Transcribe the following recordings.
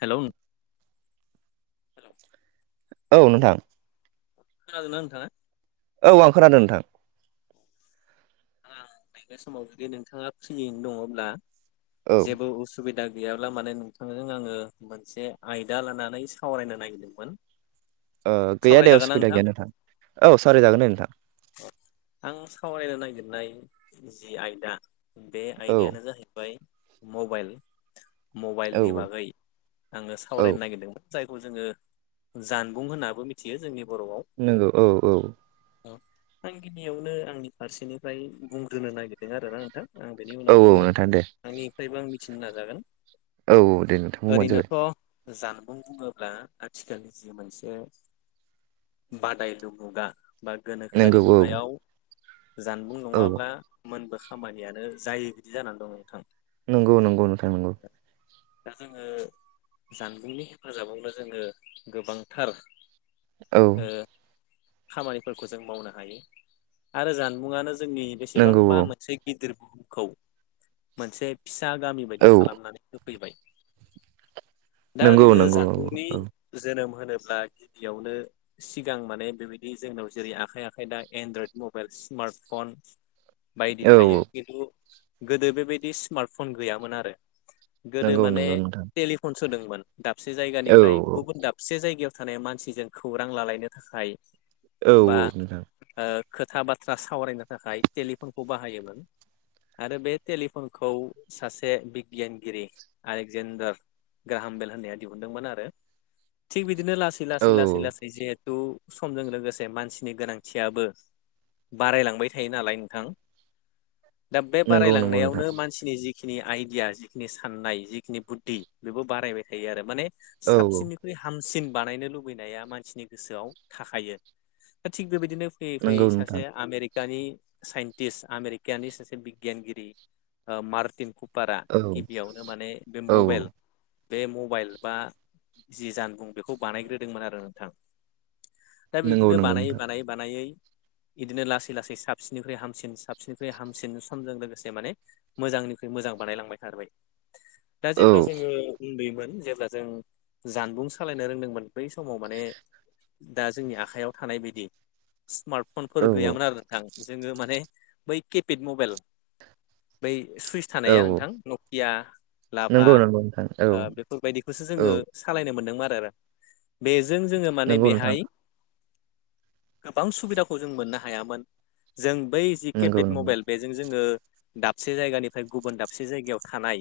Hello नों। औ नोंथां। खोनादोना नोंथांङा? औ आं खोनादों नोंथां। आं नैबे समाव जुदि नोंथाङा फ्रि दङब्ला औ जेबो उसुबिदा गै गैयाब्ला माने नोंथांजों आङो मोनसे आयदा लानानै सावरायनो नागिरदोंमोन। गैया दे सावरायजागोन ना उसुबिदा गैया नोंथां औ सावराय अ जागोन नोंथां। नाय जि आयदा बे औ आयदायानो जाहैबाय। मबाइल औ मबाइलनि बागै आङो औ सावरायनो नागिरदोंमोन जाय जोङो जानबुं होनाबो मिथियो जोंनि नंगौ औ औ। अ आं गिबियावनो आंनि फारसेनिफ्राय बुंग्रोनो नागिरदों आरोना नोंथां। आं बेनि औ उनावबो औ नोंथां दे आंनिफ्रायबो आं मिथिनो नाजागोन। औ दे नोंथांबुंबानो जाबाय। ओरैनोथ' जानबुं बुङोब्ला आथिखालनि जि मोनसे बादायलु मुगा। बा नंगौ गोनोखोआरि औ मुगायाव जानबुं औ नङाब्ला मोनबो खामानियानो जायो बिदि जानानै दं नोंथां। नंगौ नंगौ नोंथां नंगौ। दा जोङो जानबुंनि हेफाजाबावनो जोङो गोबांथार औ ओ खामानिफोरखौ जों मावनो हायो आरो जानबुंआनो। जोंनि नंगौ बेसेबांबा मोनसे गिदिर बुहुमखौ मोनसे फिस सा गामि बायदि औ खालामनानै होफैबाय दा नंगौ ओरैनो नंगौ औ जानबुंनि औ जोनोम होनोब्ला गिबियावनो सिगां माने बेबायदि जोंनाव जेरै आखाइ आखाइ दा एनड्रयड मबाइलस स स्मार्टफन बायदि औ थायो खिन्थु गोदो बेबायदि स्मार्टफन गैयामोन आरो गोदो नंगौ माने नंगौ नोंथां टेलिफन सोदोंमोन। दाबसे औ जायगानिफ्राय गुबुन दाबसे जायगायाव थानाय मानसिजों खौरां लालायनो थाखाय। औ बा औ नोंथां। ओ खोथा बाथ्रा सावरायनो थाखाय टेलिफनखौ बाहायोमोन। आरो बे टेलिफनखौ सासे बिगियानगिरि आलेकजेन्डार। गाहाम बेल होननाया दिहुनदोंमोन आरो थि बिदि। बिदिनो लासै औ लासै लासै लासै जिहेथु समजों लोगोसे मानसिनि गोनांथियाबो। बारायलांबाय थायो नालाय नोंथां दा बे नंगौ नंगौ नोंथां बारायलांनायावनो मानसिनि जि। जिखिनि आइडिया जिखिनि साननाय जिखिनि बुद्धि बेबो बारायबाय थायो आरो माने। औ औ साबसिननिख्रुइ हामसिन। बानायनो लुबैनाया मानसिनि गोसोआव थाखायो थिग बेबायदिनो फैयै फैयै। नंगौ सासे नोंथां आमेरिक। का नि साइन्टिस् आमेरिकानि सासे बिगियानगिरि मार्टिन खू पारा औ गिबियावनो माने बे औ मबाइल। बे मबाइल बा जि जानबुं बेखौ बानायग्रोदोंमोन आरो नोंथां। दा नंगौ बिदिनो नंगौ बानायै- नोंथां बानायै -बानायै। बिदिनो लासै -लासै साबसिननिख्रुइ हामसिन साबसिननिख्रु हामसिन समजों लोगोसे माने मोजांनिख्रुइ मोजां। बानायलांबाय थाबाय दा औ जेब्ला जोङो उन्दैमोन। जेब्ला जों जानबुं सालायनो रोंदोंमोन बै समाव माने। दा जोंनि आखाइायाव थानाय बायदि स्मार्ट। फनफोर औ गैयामोन आरो नोंथां जोङो माने बै केपेड मबाइल बै। सुइस थानाया औ नोंथां नकिया लाभा। नंगौ नंगौ नोंथां औ ओ बेफोरबायदिखौसो औ जोङो सालायनो मोन्दोंमोन आरो। बेजों जोङो माने नंगौ नोंथां बेहाय गोबां सुबिदाखौ। खौ जों मोननो हाया मोन जों बै जि नंगौ केपेड नंगौ मबाइल बेजों जोङो। दाबसे जायगानिफ्राय गुबुन दाबसे जायगायाव थानाय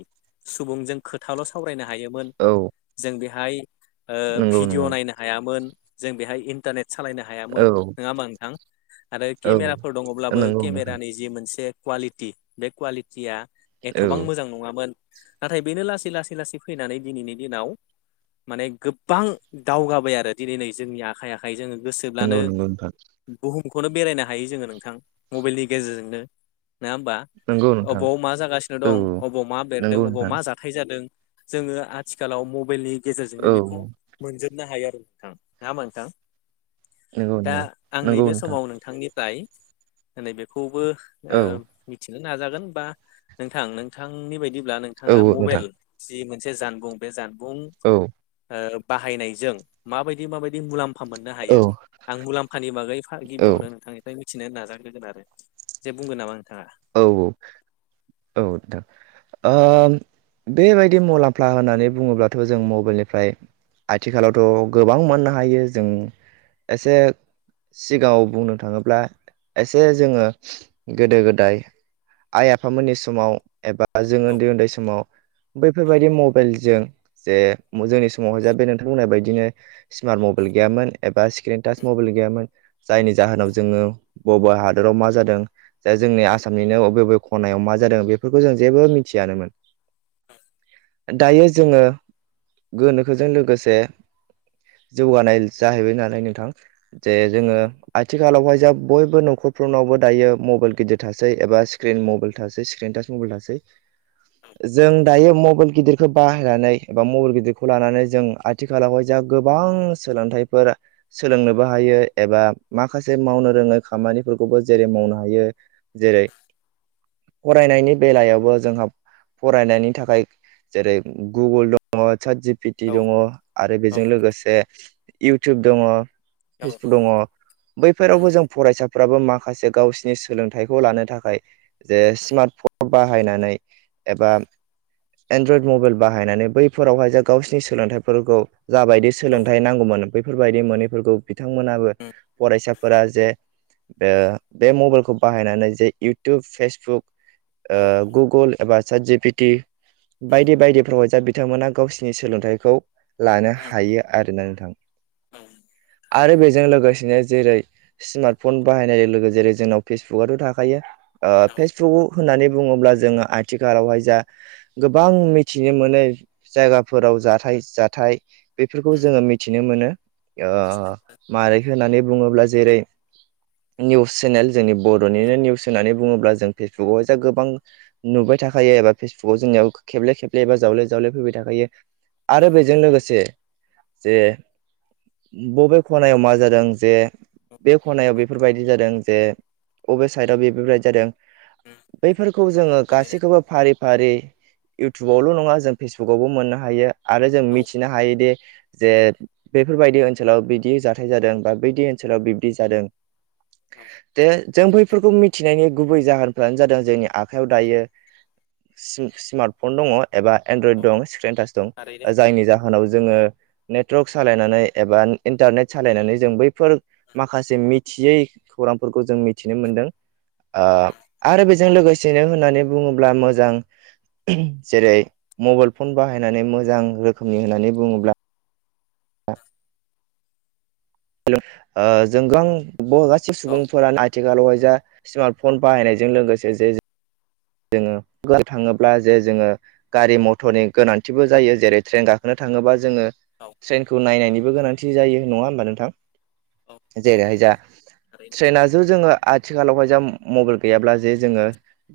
सुबुंजों खोथाल' सावरायनो ह। हायोमोन औ जों बेहाय ओ नंगौ नंगौ भिडिअ' नायनो हायामोन। जों बेहाय इन्टारनेट सालायनो हायामोन औ नङा होमा नोंथां। आरो औ केमेराफोर दङब्लाबो नंगौ नोंथां केमेरानि जि मोनसे क्वालिटि बे क्वालिटिया। औ एथ'बां मोजां नङामोन नाथाय बेनो लासै- लासै -लासै फैनानै दिनैनि दिनाव। माने गोबां दावगाबाय आरो दिनै नै जोंनि आखाइ - आखाइ जोङो। नंगौ गोसोब्लानो -नंगौ नोंथां। बुहुमखौनो बेरायनो हायो जोङो नोंथां मबाइलनि गेजेरजोंनो। नङा होमबा नंगौ नोंथां अबेाव मा जागासिनो औ दं अबाव मा बेरदों नंगौ अबाव नोंथां मा जाथाय जादों। जोङो आथिखालाव मबाइलनि गेजेरजोंनो औ बेखौ मोनजोब। नो हायो आरो नोंथां नङा होमबा नोंथां। नंगौ दा नंगौ। आं नंगौ नैबे नोंथां समाव नोंथांनिफ्राय नैबेखौबो ओ औ मिथि। नाजागोन बा नोंथां नोंथांनि बायदिब्ला औ नोंथाङा औ नोंथां मबाइल जि मोनसे। मोनसे जानबुं बे जानबुं औ ओ बाहायनायजों माबायदि माबायदि मुलाम। फा मोननो हायो औ आं मुलाम्फानि बागै औ गिबियावनो नोंथांनिफ्राय। मिथिनो नाजाग्रोगोन आरो जे बुंगोन नामा। नोंथाङा औ -औ -औ नोंथां ओ। बेबायदि मुलाम्फा होननानै बुङोब्लाथ' जों मबाइलनिफ्राय। आथिखालावथ' गोबां मोननो हायो जों एसे। सिगाङाव बुंनो थाङोब्ला एसे जोङो गोदो - गोदाय। आइ आफामोननि समाव एबा जों औ उन्दै - उन्दै समाव। बैफोरबायाददि मबाइलजों। जे जोंनि समावहाय जा बे नोंथांमोनहा बायदिनो स्मार्ट मबाइल गैयामोन एबा स्क्रिनटाच म। मबाइल गैयामोन जायनि जाहोनाव जो बबा हादोराव मा जादों दा जोंनि आसाम। आसामनिनो बबे- बबे खनायाव मा जादों बेफोरखौ जों जेबो मिथियानोमोन। दायो जोङो गोनोखोजों लोगोसे। जौगानाय जाहैबाय नालाय नोंथां। जे जोङो आथिखालावहाय जा बयबो न'खरफोरनावबो दायो मबाइल गिदिर थासै। थै एबा स्क्रिन मबाइल थासै स्क्रिनटाच मबाइल थासै। जों दायो मबाइल गिदिरखौ बाहायनानै एबा मबाइल गिदिरखौ लानानै जों आथिखालावहाय जा गोबां सोलोंथाइफोर सोलोंनोबो हायो एबा माखासे मावनो रोङै खामानि- फोरखौबो जेरै मावनो हायो। जेरै- फरायनायनि बेलायावबो जोंहा फरायनायनि थाखाय जेरै गुगोल दङ, चात जि पि टि औ दङ आरो बेजों लोगोसे इउटुब दङ, फेसबुक दङ बैफोरावबो जों फरायसाफोराबो माखासे गावसिनि सोलोंथाइ- खौ लानो थाखाय जे स्मार्ट फन बाहायनानै एबा एनड्रइड मबाइल बाहायनानै बैफोरावहाय जा गावसिनि सोलोंथाइफोरखौ जाबायदि सोलोंथाइ नांगौमोन। बेफोरबायदि मोनैफोरखौ बिथांमोनाबो फरायसाफोरा जे ओ बे मबाइलखौ बाहायनानै जे इउटुब, फेसबुक गुगोल एबा चात जि पि टि बायदि बायदिफ्रावहाय जा बिथांमोना गावसिनि सोलोंथाइखौ लानो हायो आरोना नोंथां। आरो थारैनो बेजों लोगोसेनो जेरै स्मार्ट फन बाहायनाय लोगोलोगो जेरै जोंनाव फेस- बुकआथ थाखायो। ओ फेसबुक होननानै बुङोब्ला जोङो आथिखालावहाय जा गोबां मिथिनो मोनै जायगाफोराव जाथाय जानाय बेफोरखौ जोङो मिथिनो मोनो। ओ मारै होन्नानै बुङोब्ला जेरै निउस चेनेल जोंनि बर'- निनो निउस होननानै बुङोब्ला जों फेसबुकावहाय जा गोबां नुबाय थाखायो एबा फेसबुकआव जोंनियाव खेबले खेबले एबा जावले जावले फैबाय थाखायो। आरो बेजों लोगोसे जे बबे खनायाव मा जादों जे बे खनायाव बेफोरबायदि जादों जे अबे साइदआव बेफोरबायदि जादों। बैफोरखौ जोङो गासैखौबो फारि फारि इउटुबावल' नङा जों फेसबुकावबो मोननो हायो आरो जों औ मिथिनो हायोदि। जे बेफोरबायदि ओनसोलाव बिदि जाथाय जादों बा बैदि ओनसोलाव बिब्दि जादों। औ दा। जों बैफोरखौ मिथिनायनि गुबै जाहोनफ्रानो जादों जोंनि आखाइआव दायो। स्मार्टफन दङ एबा एनड्रयड औ दं स्क्रिनटाच दं थारैनो जायनि जाहोनाव जोङो। नेटवार्क सालायनानै एबा इन्टारनेट सालायनानै जों बैफोर माखासे मिथियै खौरांफोरखौ जों मिथिनो मोनदों। ओ आरो बेजों लोगोसेनो होननानै बुङोब्ला मोजां जेरै मबाइल फन बाहायनानै मोजां रोखोमनि होननानै बुङोब्ला हा। ओ जों गोबां गासै औ सुबुंफोरानो आथिखालावहाय जा स्मार्ट फन बाहायनायजों लोगोसे जे जोङो बुंनो थाङोब्ला जे जोङो गारि-मटरनि गोनांथिबो जायो, जेरै ट्रेन गाखोनो थाङोब्ला जोङो ट्रेननखौ नायनायनिबो गोनांथि जायो नङा होमबा नोंथां। जेरैहाय जा ट्रेनाथ जोङो आथिखालावहाय जा मबाइल गैयाब्ला जे जोङो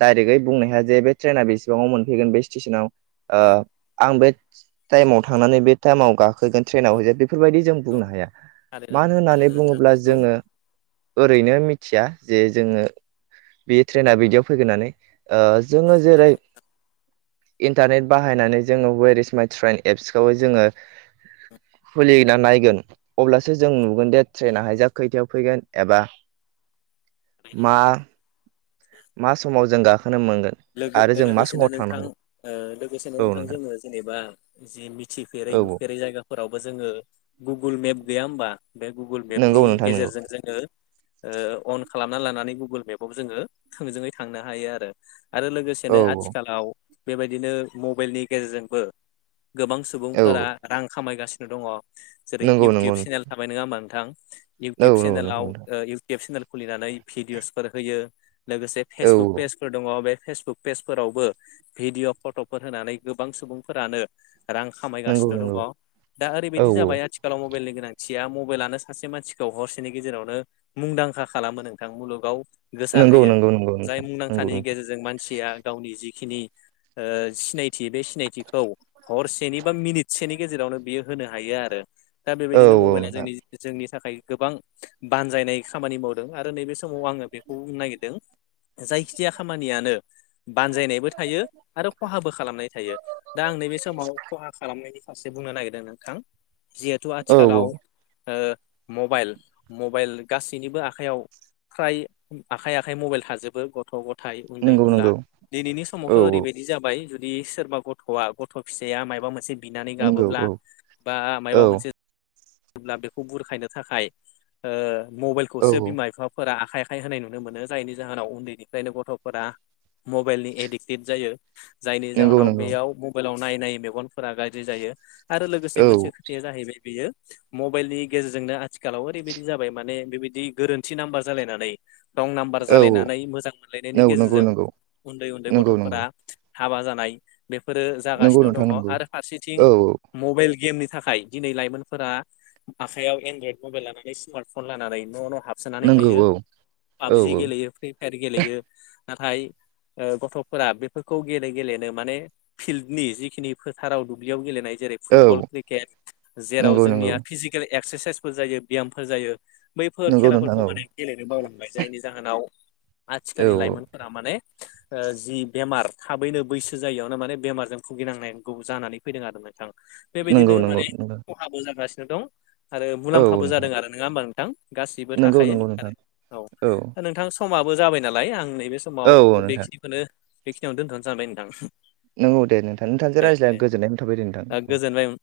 डाइरेकगै बुंनो हाया जे बे ट्रेना बेसेबाङाव मोनफैगोन बे स्टेसनाव, ओ आं बे टाइमाव थांनांगोन। मानि बे टाइमाव गाखोगोन ट्रेनाव जे बेफोरबायदि जों बुंनो हाया। थारैनो मानो होननानै थारैनो नोंथां बुङोब्ला नंगौ जोङो। ओरैनो मिथिया जे जोङो बे ट्रेना बिदियाव फैगोन होन्नानै। ओ जोङो जेरै- थारैनो इन्टारनेट बाहायनानै जोङो हवेर इस माय ट्रेन एपसखौ जोङो। खुलिना नायगोन अब्लासो जों नुगोन जे ट्रेनाहाय जा खैथायाव फैगोन एबा [inaudible] मा? मा समाव जों गाखोगोन। लोगो लोगोसेनो नोंथां लोगोसेनो नोंथां जोङो जेनेबा जे मिथिफेर रै औ औ नुफेरै जायगाफोरावबो जोङो गुगोल मेप गैया होमबाफाश्र बे गुगोल नंगौ मेपनि नोंथां नंगौ गेजेरजों जोङो ओ अन खालामना लानानै गुगोल मेपाव जोङो थोंजोङै थांनो हायो आरो। आरो औ लोगोसेनो आथिखालाव बेबायदिनो मबाइलनि गेजेरजोंबो गोबां औ सुबुंफोरा रां खामायगासिनो दङ। जेरै नंगौ नंगौ इउटुब चेनेल थाबाय नङा होमा नोंथां नोंथां औ इउटुब नंगौ नोंथां चेनेलावउुब सेनेल खुलिनानै भिडिअसफोर होयो लोगोसे औ फेसबुक पेज औ दङ बे फेसबुक पेजफोरावबो भिडिअ फटफोर होनानै गोबां सुबुंफोरानो। रां खामायगासिनो नंगौ दङ नंगौ दा औ ओरैबायदि औ जाबाय आथिखालाव मबाइलनि गोनांथिया मबाइलानो सासे मानसिखौ हरसेनि गेजेरावनो मुंदांखा खालामो नोंथां मुलुगाव नंगौ नंगौ नंगौ नोथां। नि गेजेरजों मानसिया गावनि जि खिनि ओ सिनायथि बे सिनायथिखौ हरसेनि बा मिनिटसेनि गेजेरावनो बियो हो होनो हायो आरो। दा औ बेबायदिनो औ मबाइला नोंथां जोंनि जोंनि थाखाय गोबां बानजायनाय खामानि मावदों। आरो नैबे समाव आङो बेखौ बुंनो नागिरदों जायखि खिया खामानियानो बानजायनायबो थायो आरो खहाबो खालामनाय थायो दा आं नैबे समाव खहा खालामनायनि फारसे बुंनो नागिरदों नोंथां जिहेथु औ आथिखालाव औ ओ मबाइल मबाइल गासैनिबो आखाइयाव फ्राय आखाइ आखाइ मबाइल थाजोबो। गथ गथाय उन्दै नंगौ उनला नंगौ दिनैनि समावथ औ औ ओरैबायदि जाबाय बि सोरबा गथआ गथ फिसाया मायबा मोनसे बिनानै नंगौ गाबोब्ला औ बा औ मायबा मोनसे अब्ला बेखौ बुरखायनो थाखाय ओ मबाइलखौसो औ बिमा बिफाफोरा आखायखाय होनाय नुनो मोनो जायनि जाहोनाव उन्दैनिफ्रायनो गथ'फोरा मबाइलनि एडिक्टेड जायो। जायनि नंगौ जाहोनाव नंगौ बेयाव मबाइलाव नाय नायै मेगनफोरा गाज्रि जायो। आरो लोगोसे औ मोनसे खोथाया जाहैबाय बेयो मबाइलनि गेजेरजोंनो आथिखालाव ओरैबायदि जाबाय माने बेबायदि गोरोन्थि नाम्बार जालायनानै रं नाम्बार औ जालायनानै मोजां मोनलायनायनि नंगौ नंगौ गेजेरजों नंगौ उन्दै उन्दै नंगौ गथफोरा हाबा जानाय बेफोरो नंगौ जागासिनो दङ नोंथां नंगौ आरो फारसेथिं औ औ मबाइल गेमनि थाखाय दिनै लाइमोनफोरा आखाइयाव एनड्रयड मबाइल लानानै स्मार्ट फन लानानै न न हाबसोनानै नंगौ थायो औ औ पाबजि औ गेलेयो फ्रि फायार गेलेयो नाथाय ओ गथफोरा बेफोरखौ गेले गेलेनो माने फिल्डनि जिखिनि फोथाराव दुब्लियाव गेलेनाय जेरै फुटबल औ क्रिकेट जेराव नंगौ नंगौ जोंनिया फिजिकेल एक्सारसाइसफोर जायो बेयामफोर जायो। बैफोर नंगौ नोंथां खेलाफोरखौ औ माने गेलेनो बावलांबाय जायनि जाहोनाव औ आथिखालनि औ लाइमोनफोरा माने ओ जि बेमार थाबैनो बैसो जायियावनो माने बेमारजों भुगिनांनांगौ जानानै फैदों आरो मान नंगौ बेबायदिनो नंगौ माने नंगौ जागासिनो दं आरो औ मुलाम्फाबो नोंथां जादों आरो नङा होमबा नोंथां? गासिबो नंगौ थाखायो नंगौ आरो नोंथां औ नोंथां समाबो जाबाय नालाय आं नैबे समाव औ औ नोंथां बेखिनिखौनो बेखिनिआवनो दोनथनो सानबाय नोंथां। नंगौ दे नोंथां नोंथांजों दे दे रायज्लाया गोजोननाय थाबाय दे नोंथां दा औ। गोजोनबाय